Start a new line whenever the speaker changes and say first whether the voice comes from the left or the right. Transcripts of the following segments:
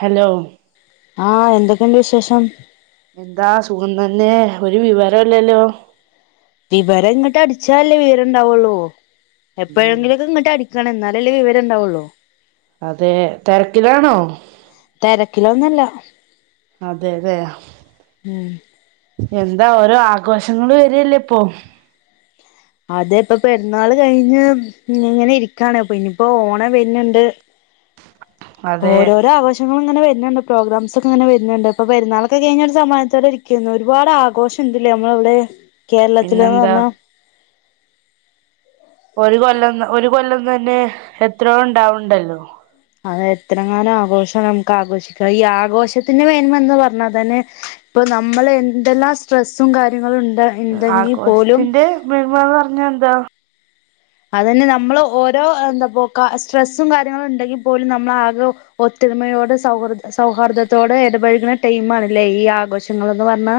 right: Hello
left: ആഹ എന്തൊക്കെയുണ്ട് വിശേഷം?
right: എന്താ സുഖം തന്നെ, ഒരു വിവരല്ലല്ലോ
left: വിവരം ഇങ്ങിട്ട് അടിച്ചല്ലേ വിവരണ്ടാവുള്ളൂ.
right: ഉം
left: എപ്പോഴെങ്കിലിതി ഇത് ഇങ്ങോട്ട് അടി ക്കണം എന്നാലല്ലേ വിവരമുണ്ടാവും.
right: അതെ തിരക്കിലാണോ?
left: തിരക്കിലൊന്നല്ല
right: അതെ അതെ
left: ഉം
right: എന്താ ഓരോ ആഘോഷങ്ങളും വരില്ലേ ഇപ്പൊ
left: അത ഇപ്പ പെരുന്നാൾ കഴിഞ്ഞ് ഇങ്ങനെ ഇരിക്കാണ്, പിന്നപ്പോ ഓണ വരുന്നുണ്ട്.
right: അതെ
left: ഓരോരോ ആഘോശങ്ങള അങ്ങനെ വരുന്നുണ്ട്, പ്രോഗ്രാംസ് ഒക്കെ അങ്ങനെ വരുന്നുണ്ട്, ഇപ്പൊ പെരുന്നാളൊക്കെ കഴിഞ്ഞ ഒരുസമാനത്തോടെ ഇരിക്കുന്നു ഒരുപാട് ആഘോഷം ഇണ്ട് ഇല്ലേ നമ്മള അവിടെ കേരളത്തിലത്തിലെ
right: പിന്നെന്താ
left: പറഞ്ഞാ
right: ഒരു കൊല്ലം ഒരു കൊല്ലം തന്നെ എത്രയോ ഉണ്ടാവണ്ടല്ലോ?
left: അ എത്ര കാനം ആഘോഷം നമുക്ക് ആഘോഷിക്കാം, ഈ ആഘോഷത്തിന്റെ വേന്മ എന്ന് പറഞ്ഞാൽ തന്നെ ഇപ്പൊ നമ്മൾ എന്തെല്ലാം സ്ട്രെസ്സും കാര്യങ്ങളും ഉണ്ട്. ഉണ്ടെങ്കിൽ പോലും
right: ആഘോഷത്തിന്റെ മേന്മ എന്ന് പറഞ്ഞാ എന്താ
left: അത്ന്നെ നമ്മൾ ഓരോ എന്താപ്പോ കാ സ്ട്രെസ്സും കാര്യങ്ങളും ഉണ്ടെങ്കിൽ പോലും നമ്മൾ ആകെ ഒത്തൊരുമയോട് സൗഹൃദ സൗഹാർദത്തോട് ഇടപഴകുന്ന ടൈം ആണല്ലേ ഈ ആഘോഷങ്ങൾന്ന് പറഞ്ഞാ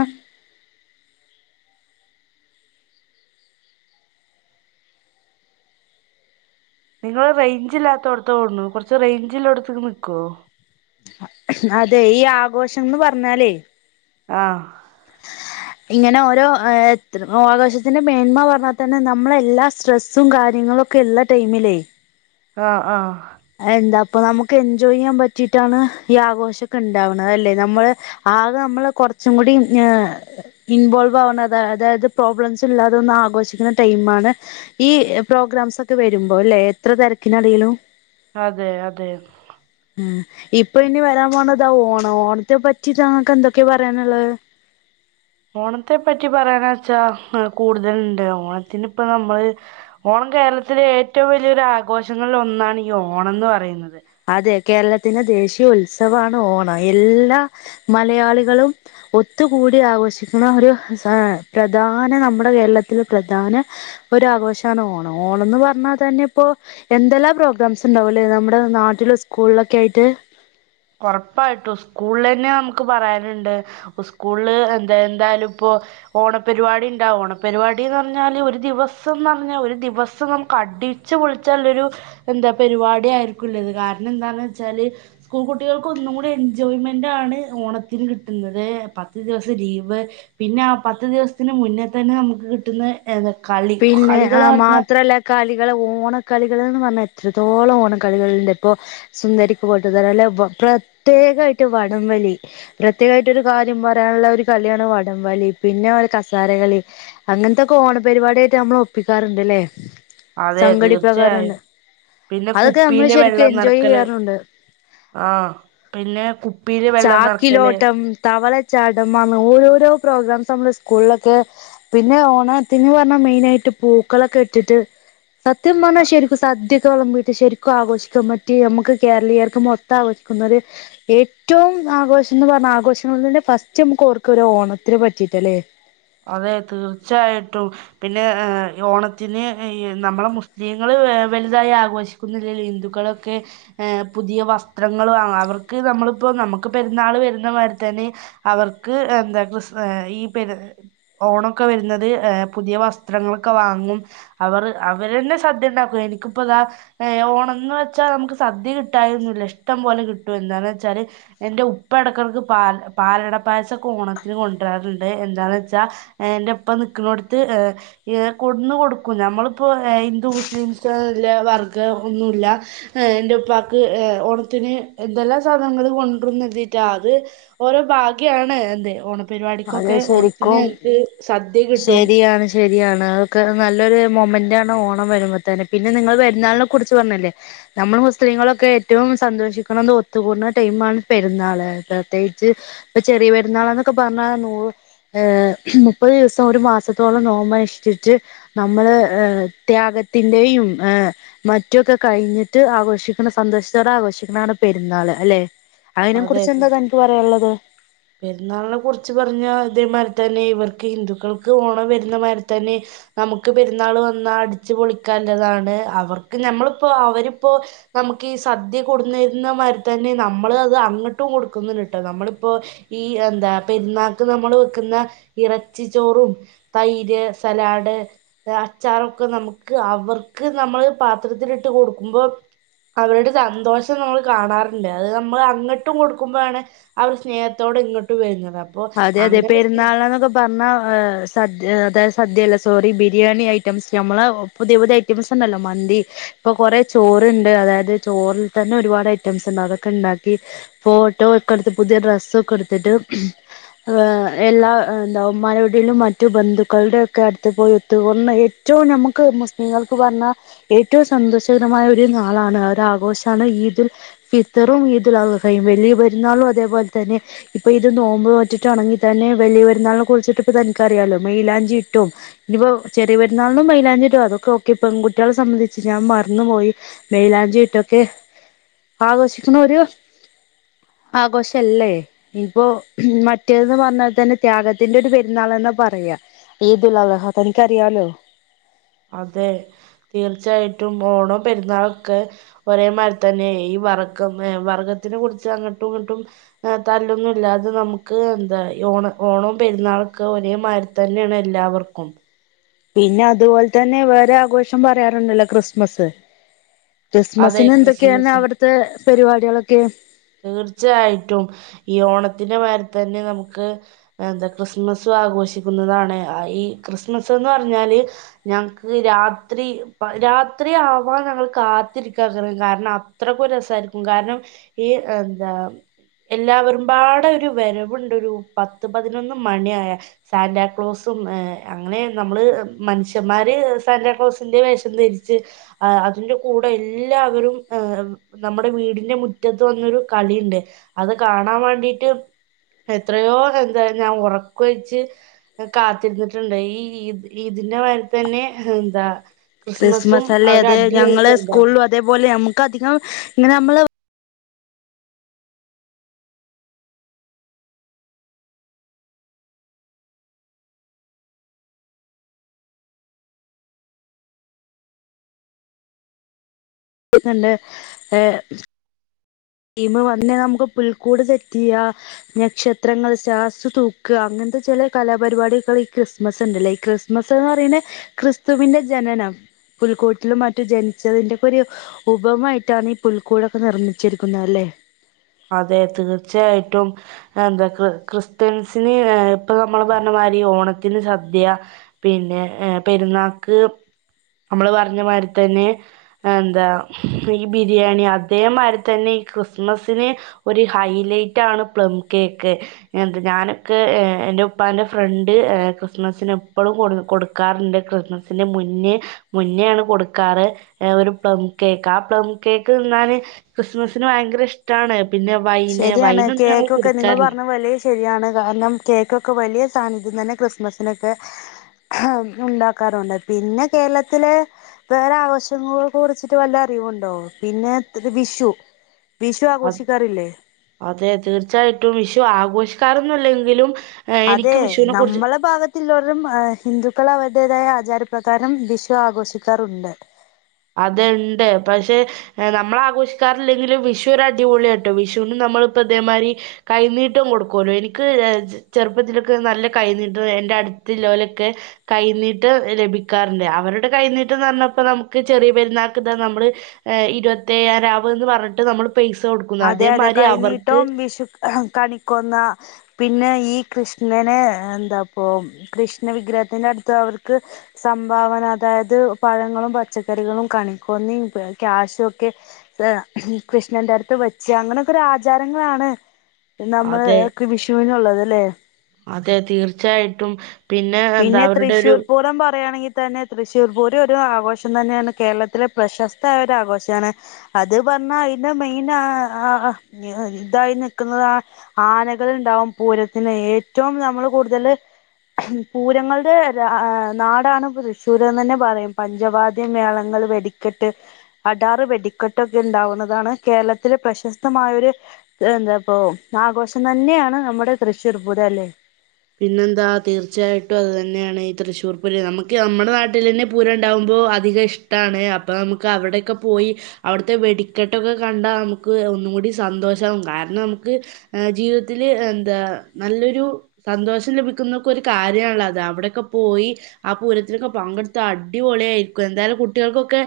right: നിങ്ങള്ൾ റേഞ്ചില്ലാത്തേട്ത്താണ് കൊറച്ച് റേഞ്ചിഇല്ലേടുത്ക്ക് നിക്കോ
left: അതെ ഈ ആഘോഷംന്ന് പറഞ്ഞാലെയ്
right: ആഹ്
left: ഇങ്ങനെ ഓരോ ആഘോശത്തിന്റെ മേന്മ പറഞ്ഞാൽ തന്നെ നമ്മള എല്ലാ സ്ട്രെസ്സും കാര്യങ്ങളും ഒക്കെ ഉള്ള ടൈമില്
right: ആഹ് ആഹ്
left: അഎന്താ അപ്പൊ നമുക്ക് എൻജോയ് ചെയ്യാൻ പറ്റിട്ടാണ് ഈ ആഘോഷം ഒക്കെ ഉണ്ടാവ്ണത് അല്ലെ നമ്മള് ആകെ നമ്മള് കൊറച്ചും കൂടി ഇൻവോൾവ് ആവണ അതായത് പ്രോബ്ലംസ് ഇല്ലാതെ ഒന്ന ആഘോഷിക്കുന്ന ടൈണ് ഈ പ്രോഗ്രാംസ് ഒക്കെ വരുമ്പോ അല്ലെ എത്ര തിരക്കിനടയിലും
right: അതെ അതെ
left: ഉം ഇപ്പൊ ഇനി വരാൻ പോണത് ഓണം ഓണത്തെ പറ്റി താങ്ങൾക്ക് എന്തൊക്കെയ പറയാനുള്ളത്
right: ഓണത്തെ പറ്റി പറയാന വെച്ചാ കൂടുതലുണ്ട് ഓണത്തിന് ഇപ്പ നമ്മള് ഓണം കേരളത്തിലെ ഏറ്റവും വലിയൊ ഒരു ആഘോഷങ്ങളിൽ ഒന്നാണ് ഈ ഓണംന്ന് പറയുന്നത്
left: അതെ കേരളത്തിന് ദേശീയ മു ഉത്സവമാണ് ഓണം എല്ലാ മലയാളികളും ഒത്തുകൂടി ആഘോഷിക്കുന്ന ഒരു പ്രധാന നമ്മുടെ കേരളത്തിലെ പ്രധാന ഒരു ആഘോഷമാണ് ഓണം ഓണംന്ന് പറഞ്ഞാൽ തന്നെ ഇപ്പോൊ എന്തെല്ലാം പ്രോഗ്രാംസ് ഉണ്ടാവും അല്ലേ നമ്മുടെ നാ ട്ടിലും സ്കൂളിലൊക്കെ ആയിട്ട്
right: ഉറപ്പായിട്ടു സ്കൂളിൽ തന്നെ നമുക്ക് പറയാനുണ്ട് സ്കൂളില് എന്താ എന്തായാലും ഇപ്പൊ ഓണപരിപാടി ഉണ്ടാ ഓണപരിപാടിന്ന് പറഞ്ഞാല് ഒരു ദിവസംന്ന് പറഞ്ഞാ ഒരു ദിവസം നമുക്ക് അടിച്ചു പൊളിച്ചുള്ളരു എന്താ പരിപാടി ആയിരിക്കുള്ളത് കാരണം എന്താന്ന് വെച്ചാല് സ്കൂൾ കുട്ടികൾക്ക് ഒന്നും കൂടി എൻജോയ്മെന്റാണ് ഓണത്തിന് കിട്ടുന്നത് പത്ത് ദിവസം ലീവ് പിന്നെ ആ പത്ത് ദിവസത്തിന് മുന്നേ തന്നെ നമുക്ക് കിട്ടുന്ന ഏന്താപ
left: പിന്നെ ആ മാത്രല്ല കളി ളികളെ ഓണക്കളികള്ന്ന് പറഞ്ഞാൽ എത്രത്തോളം ഓണക്കളികളുണ്ട് ഇപ്പൊ സുന്ദരിക്ക് പോട്ട്തൊടാൻ അല്ല പൊ പ്രത്യേകമായിട്ട് വടംവലി പ്രത്യേകമായിട്ട് ഒരു കാര്യം പറയാനുള്ള ഒരു കളിയാണ് വടംവലി പിന്നെല കസാരകളി അങ്ങൻതൊക്കെ ഓണപരിപാടി റ്റ് നമ്മളൊപ്പിക്കാറുണ്ട്ല്ലേ
right: അതെ തീർച്ചയായും പിന്നെ
left: അതൊക്കെ നമ്മള്
right: കുപ്പിയില്
left: ശരിക്കും
right: വെള്ളം
left: എൻജോയ്
right: നിറക്കല്
left: ചെയ്യാറുണ്ട്
right: ആഹ് പിന്നെ കുപ്പിയില് വെള്ളം നിറക്കല്
left: ചാടമങ്ങ് ഓരോരോ പ്രോഗ്രാംസ് നമ്മള് സ്കൂളിലൊക്കെ പിന്നെ ഓണത്തിന് പർ മ മെയിനായിട്ട് പൂക്കളൊക്കെ ഇട്ടിട്ട് സത്യം പർഞ്ഞാ ശരിക്കും സദ്യ [unintelligible] വീട്ടിൽ ശരിക്കും ആഘോഷിക്കാൻ പറ്റിയ നമ്മക്ക് കേരളീയർക്കുമ്മൊത്ത ആഘോഷിക്കുന്ന ഒരു ഏറ്റവും ആഘോഷംന്ന് പറഞ്ഞ ആഘോഷങ്ങളെ ഫസ്റ്റ് നമുക്ക് ഓർക്ക ഒരോണത്തിനെ പറ്റിട്ടല്ലേ
right: അതെ തീർച്ചയായിട്ടും പിന്നെ ഏ ഓണത്തിന് ഈ നമ്മളെ മുസ്ലിങ്ങള് ഏ വലുതായി ആഘോഷിക്കുന്നില്ലല്ലോ ഹിന്ദുക്കളൊക്കെ ഏ പുതിയ വസ്ത്രങ്ങള് വാങ്ങാ അവർക്ക് നമ്മളിപ്പോ നമ്മക്ക് പെരുന്നാള് വരുന്നമാരിതന്നെ അവർക്ക് എന്താക്രിസ് ഈ പെര് ഓണൊക്കെ വരുന്നത് ഏ പുതിയ വസ്ത്രങ്ങളൊക്കെ വാങ്ങും അവറ് അവര്ന്നെ സദ്യണ്ടാക്കും എനിക്കിപ്പതാ ഏ ഓണംന്ന് വെച്ചാ നമുക്ക് സദ്യ കിട്ടായി ഒന്നുല്ല ഇഷ്ടം പോലെ കിട്ടും എന്താന്ന് വെച്ചാല് എന്റെ ഉപ്പ എടക്കടക്ക് പാൽ പാലട പായസക്കെ ഓണത്തിന് കൊണ്ടു വരാറുണ്ട് എന്താന്ന് വച്ചാ ച്ചാ എന്റെപ്പ നിക്ക്ണോട്ത്ത് ഏ ഏ കൊടുന്ന് കൊടുക്കും നമ്മളിപ്പോ ഏ ഹിന്ദു മുസ്ലിംസ്ല്ല വർഗം ഒന്നുല്ല ഏ എൻന്റെപ്പാക്ക് ഏ ഓണത്തിന് എന്തെല്ലാ സാധനങ്ങള് കൊണ്ട്രുംന്നെര്തീറ്റാ അത് ഓരോ ഭാഗ്യാണ് എന്ത ഓണ പരിപടിക്കൊക്കെ ഓണ
left: ക്കും ശരിയാണ് ശരിയാണ് അതൊക്കെ നല്ലൊരു മൊമെന്റാണ് ഓണം വരുമ്പതന്നെ പിന്നെ നിങ്ങൾ പെരുന്നാളിനെ കുറിച്ച് പറഞ്ഞല്ലേ നമ്മള് മുസ്ലീങ്ങളൊക്കെ ഏറ്റവും സന്തോഷിക്കണ ഒത്തുകൂടുന്ന ടൈമാണ് പെരുന്നാള് പ്രത്യേകിച്ച് ഇപ്പ ചെറിയ പെരുന്നാള് എന്നൊക്കെ പ പറഞ്ഞാ നൂറ് ഏർ മുപ്പത് ദിവസം ഒരു മാസത്തോളം നോമ്പനുഷ്ടിച്ച് നമ്മള് ഏ ത്യാഗത്തിന്റെയും ഏ മറ്റു ഒക്കെ കഴിഞ്ഞിട്ട് ആഘോഷിക്ക്ണ സന്തോഷത്തോടെ ആഘോഷിക്കണാണ് പെരുന്നാള് അല്ലേ അതിനെ
right: അതെ
left: കുറിച്ച്
right: അതെ
left: എന്താ തനിക്ക് പറയാള്ളത്
right: പെരുന്നാളിനെ കുറിച്ച് പറഞ്ഞ ഇതേമാതിരി തന്നെ ഇവർക്ക് ഹിന്ദുക്കൾക്ക് ഓണം വരുന്നമാതിരി തന്നെ നമുക്ക് പെരുന്നാള് വന്നാ അടിച്ചു പൊളിക്കാള്ളതാണ് അവർക്ക് നമ്മളിപ്പോ അവരിപ്പോ നമുക്ക് ഈ സദ്യ കൊട്ന്നെര്ന മാരി തന്നെ നമ്മള് അത് അങ്ങട്ടും കൊടുക്കുന്നുണ്ട്ട്ടോ നമ്മളിപ്പോ ഈ എന്താ പെരുന്നാക്ക് നമ്മള് വെക്കുന്ന ഇറച്ചി ചോറും തൈര്, സലാഡ്, അച്ചാറൊക്കെ നമുക്ക് അവർക്ക് നമ്മള് പാത്രത്തിലിട്ട് കൊടുക്കുമ്പോ അവരുടെ സന്തോഷം നമ്മള് കാണാറുണ്ട് അത് നമ്മള് അ അങ്ങട്ടും കൊടുക്കുമ്പോഴാണ് അവർ സ്നേഹത്തോട് ഇങ്ങട്ടും വര്നത്
left: അതെ അതെ പെരുന്നാളന്നൊക്കെ പർഞ്ഞാ ആഹ് സദ്യ അതായത് സദ്യയല്ല സോറി ബിരിയാണി ഐറ്റംസ് ഞമ്മളെ പുതിയ പുതിയ ഐറ്റംസ് ണ്ടല്ലോ മന്തി ഇപ്പൊ കൊറെ ചോറ്ണ്ട് അതായത് ചോറിൽ തന്നെ ഒരുപാട് ഐറ്റംസ് ണ്ട് അതൊക്കെണ്ടാക്കി ഫോട്ടോ ഒക്കെ ഇട്ത്ത് പുതിയ ഡ്രസ്സൊക്കെ എട്ത്തിട്ട് എല്ലാ ദവന്മാരുടെലും മറ്റു ബന്ധുക്കളുടെ ഒക്കെ അടുത്ത് പോയി ഒത്തു ഒന്ന് എറ്റവും നമുക്ക് മുസ്ലിങ്ങൾക്ക് പറഞ്ഞാൽ ഏറ്റവും സന്തോഷകരമായ ഒരു നാളാണ് ആ ആഘോഷമാണ് ഈദുൽ ഫിത്റും ഈദുൽ അള്ഹയും വലിയ പെരുന്നാളും അതേപോലെ തന്നെ ഇപ്പൊ ഇത് നോ മ്പ് നോറ്റിട്ടാണെങ്കി തന്നെ വലിയ പെരുന്നാളിനെ കുറിച്ചിട്ട് ഇപ്പോ തനിക്കറിയാലോ. മൈലാഞ്ചി ഇട്ടും ഇനിപ്പോ ചെറിയ പെരുന്നാളിനും മൈലാഞ്ചി ഇടു അതൊക്കെ ഓക്കെ പെൺകുട്ട്യേളെ സംബന്ധിച്ച് ഞാൻ മറന്നുപോയി മെയിലാഞ്ചി ഇട്ടൊക്കെ ആഘോഷിക്കണ ഒരു ആഘോഷല്ലേ ഇനിപ്പോ മറ്റേന്ന് പറഞ്ഞാൽ തന്നെ ത്യാഗത്തിന്റെ ഒരു പെരുന്നാള്ന്നാ പറയാ ഈദലഹ തനിക്കറിയാലോ
right: അതെ തീർച്ചയായിട്ടും ഓ ണോം പെരുന്നാളൊക്കെ ഒരേമാതിരി തന്നെ ഈ വർഗം ർ വർഗത്തിനെ കുറിച്ച ങ്ങട്ടും ഇങ്ങട്ടും ർ തല്ലൊന്നും ഇല്ലാതെ നമുക്ക് എന്താഈ ഓണ ഓ ണോം പെരുന്നാളൊക്കെ ഒരേമായ്രി തന്നെയാണ് എല്ലാവർക്കും
left: പിന്നെ അതുപോലെ തന്നെ വേരെ ആഘോഷം പറയാറുണുല്ല ക്രിസ്മസ്സ്
right: അതെ
left: ക്രിസ്മസിന് എന്തൊക്കെയാണ്
right: ക്രിസ്മസ്
left: അവിടുത്ത പരിപാട്യളൊക്കെ
right: തീർച്ചയായിട്ടും ഈ ഓണത്തിന്റെ മായിരി തന്നെ നമുക്ക് എന്താ ക്രിസ്മസും ആഘോഷിക്കുന്നതാണ് അ ഈ ക്രിസ്മസ് എന്ന് പറഞ്ഞാല് ഞങ്ങക്ക് രാത്രി രാത്രി ആവാൻ ഞങ്ങൾ കാത്തിരിക്കാറ് കാരണം അത്രക്കു രസായിരിക്കും കാരണം ഈ എന്താ എല്ലാവരുമ്പാട ഒരു വരവുണ്ട് ഒരു പത്ത് പതിനൊന്ന് മണിയായ സാന്റാക്ലോസും അങ്ങനെ നമ്മള് മനുഷ്യന്മാര് സാന്റാക്ലോസിന്റെ വേഷം ധരിച്ച് അതിന്റെ കൂടെ എല്ലാവരും നമ്മുടെ വീടിന്റെ മു മുറ്റത്ത് വന്നൊരു കളിണ്ട് അത് കാണാൻ വേണ്ടിട്ട് എത്രയോ എന്താ ഞാൻ ഒറക്കൊഴിച്ച് കാത്തിര്ന്നിട്ട്ണ്ട് ഈ ഇ ഇതിന്റെ വേണ്ടി തന്നെ എന്താ ക്രിസ്മസും
left: ക്രിസ്മസ് അല്ലേ
right: ഒരു
left: അത്
right: അടിപൊളി
left: ഞങ്ങള്
right: സംഭവമാണ്
left: സ്കൂളിലും അതേപോലെ നമുക്ക് അധികം ഇങ്ങനെ നമ്മള് ണ്ട് നല്ലെ [unintelligible] ഏ വന്നേ നമുക്ക് പുൽക്കൂട് സെറ്റ് യ്യാ നക്ഷത്രങ്ങൾ സ്റ്റാർസ് തൂക്കാ അങ്ങനത്തെ ചെല കലാപരിപാടികൾ ഈ ക്രിസ്മസ് ഉണ്ടല്ലേ ഈ ക്രിസ്മസ് എന്ന് പറയുന്ന ക്രിസ്തുവിന്റെ ജനനം പുൽക്കൂട്ടിലും മറ്റു ജനിച്ചതിന്റെക്കെ ഒരു ഉപമായിട്ടാണ് ഈ പുൽക്കൂടൊക്കെ നിർമ്മിച്ചിരി പുല്ലാല്ലേ
right: അതെ തീർച്ചയായിട്ടും എന്താ ക്രിസ്ത്യൻസിന് ഇപ്പൊ നമ്മൾ പറഞ്ഞമാതിരി ഓണത്തിന് സദ്യ പിന്നെ പെരുന്നാക്ക് അമ്മൾ പറഞ്ഞ മായ്രി തന്നെ എന്താ ഈ ബിരിയാണി അതേമായ്രി തന്നെ ഈ ക്രിസ്മസ് ന് ഒരു ഹൈലൈറ്റ് ആണ് പ്ലം കേക്ക് ഞാനൊക്കെ എന്റെ ഉപ്പാന്റെ ഫ്രണ്ട് ക്രിസ്മസിന് എപ്പളും കൊടുക്കാറുണ്ട് ക്രിസ്മസിന്റെ മുന്നേ മുന്നെയാണ് കൊടുക്കാറ് ഒരു പ്ലം കേക്ക് ആ പ്ലം കേക്ക് തിന്നാന് ക്രിസ്മസിന് ഭയങ്കര ഇഷ് ട്ടാണ്
left: ശരിയാണ് കേക്കൊക്കെ നിങ്ങൾ പറഞ്ഞ വല യാണ് കാര്ണം കേക്കൊക്കെ വലിയ സാന്നിധ്യം തന്നെ ക്രിസ്മസിനൊക്കെ ഉം ഉണ്ടാക്കാറുണ്ട് പിന്നെ കേരളത്തിലെ വേറെ ആഘോഷങ്ങളെ കുറിച്ചിട്ട് വല്ല അറിവുണ്ടോ പിന്നെ വിഷു വിഷു
right: അത്
left: ആഘോഷിക്കാറില്ലേ
right: അതെ തീർച്ചയായിട്ടും വിഷു ആഘോഷിക്കാറൊന്നില്ലെങ്കിലും
left: അതെ നമ്മള ഭാഗത്തില്ലോരും ഏഹ് ഹിന്ദുക്കളാ വലു ന്തേതായ ആചാരപ്രധാനം വിഷു ആഘോഷിക്കാറുണ്ട്
right: അതെ ഇണ്ട് പക്ഷെ നമ്മൾ ആഘോഷിക്കാറില്ലെങ്കിലും വിഷു ഒരടിപൊളിയാട്ടോ വിഷുനും നമ്മളിപ്പതേമായ്രി കൈനീട്ടം കൊടുക്കൊല്ലോ എനിക്ക് ചെറുപ്പത്തില്ക്ക് നല്ല കൈനീട്ടം എന്റെ അടുത്ത് ലോലൊക്കെ കൈനീട്ടം ലഭിക്കാറുണ്ട് അവരുടെ കൈനീട്ടംന്ന് പറഞ്ഞപ്പോ നമുക്ക് ക്ചെറിയ പെരുന്നാക്ക് ഇതാ നമ്മൾ ഇരുപത്തേഴാം രാവ് ന്ന് പറഞ്ഞിട്ട് നമ്മൾ പൈസ കൊടുക്കുന്നു.
left: അതെ അതെ
right: അതേമാതിരി അവർക്ക്
left: കൈനീട്ടം വിഷു ഹ കണിക്കൊന്ന പിന്നെ ഈ കൃഷ്ണനെ എന്താപ്പൊ കൃഷ്ണ വിഗ്രഹത്തിന്റെ അടുത്ത് അവർക്ക് സംഭാവന അതായത് പഴങ്ങളും പച്ചക്കറികളും കണിക്കൊന്നി ക്യാശും ഒക്കെ കൃഷ്ണന്റെ അടുത്ത് വെച്ച് അങ്ങനൊക്കൊരു ആചാരങ്ങളാണ് നമ്മൾ
right: അതെ
left: ക്ക് വിഷുവിനുള്ളത് ല്ലേ
right: അതെ തീർച്ചയായിട്ടും എന്താ
left: പിന്നെ
right: അവരുടെ ഒരു
left: തൃശ്ശൂർ പൂരം പറയാണെൽ തന്നെ തൃശ്ശൂർ പൂരം ഒരു ആഘോഷം തന്നെയാണ് കേരളത്തിലെ പ്രശസ്തായ ഒരു ആഘോഷാണ് അത് പറഞ്ഞാൽ അതിന്റെ മെയിൻ ആ ഇതായി നിൽക്കുന്നത് ആനകൾ ഉണ്ടാവും പൂരത്തിന് ഏറ്റവും നമ്മൾ കൂടുതൽ പൂരങ്ങളുടെ നാടാണ് തൃശ്ശൂരന്ന് ന്നെ പറയും പഞ്ചവാദ്യ മേളങ്ങൾ വെടിക്കെട്ട് അടാറ് വെടിക്കെട്ടൊക്കെ ഉണ്ടാവുന്നതാണ് കേരളത്തിലെ പ്രശസ്തമായൊരു എന്താപ്പോ ആഘോഷം തന്നെയാണ് മ്മുടെ തൃശ്ശൂർ പൂരം അല്ലെ
right: പിന്നെന്താ തീർച്ചയായിട്ടും അത് തന്നെയാണ് ഈ തൃശ്ശൂർ പൂരം നമ്ക്ക് നമ്മുടെ നാട്ടിൽ തന്നെ പൂരം ഉണ്ടാവുമ്പോ അധികം ഇഷ്ടാണ് അപ്പൊ മുക്ക് അവിടെയൊക്കെ പോയി അവിടുത്തെ വെടിക്കെട്ടൊക്കെ കണ്ടാ മുക്ക് ഒന്നുംകൂടി സന്തോഷാവും കാരണം നമുക്ക് ജീവിതത്തില് എന്താ നല്ലൊരു സന്തോഷം ലഭിക്കുന്നൊക്കെ ഒരു കാ ര്യാണ് അത് അവിടൊക്കെ പോയി ആ പൂരത്തിന്ക്കെ പങ്കെടുത്ത അടിപൊളിയായിരിക്കും എന്താലും കുട്ട്യേൾക്കൊക്കെ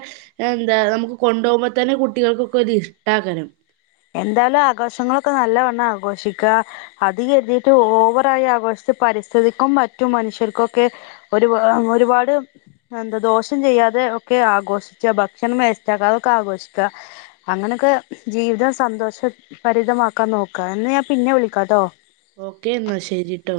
right: എന്താ നമുക്ക് കൊണ്ടോഉമ്പ തന്നെ കുട്ടികൾക്കൊരു ഇഷ്ടക്കാരം
left: എന്താലും ആഘോഷങ്ങളൊക്കെ നല്ലവണ്ണം ആഘോഷിക്ക അത് കരുതീട്ട് ഓവറായ ആഘോഷിച്ച് പരിസ്ഥിതിക്കും മറ്റും മനുഷ്യർക്കൊക്കെ ഒരു ഒരുപാട് എന്താ ദോഷം ചെയ്യാതെ ഒക്കെ ആഘോഷിച്ച ഭക്ഷണം വേസ്റ്റ് ആക്കതൊക്കെ ആഘോഷിക്ക അങ്ങനെക്കെ ജീവിതം സന്തോഷഭരിതമാക്കാ നോക്കാ എന്ന ഞാൻ പിന്നെ വിളിക്കാട്ടോ
right: ഓക്കേ ന്നാ ശെരിട്ടോ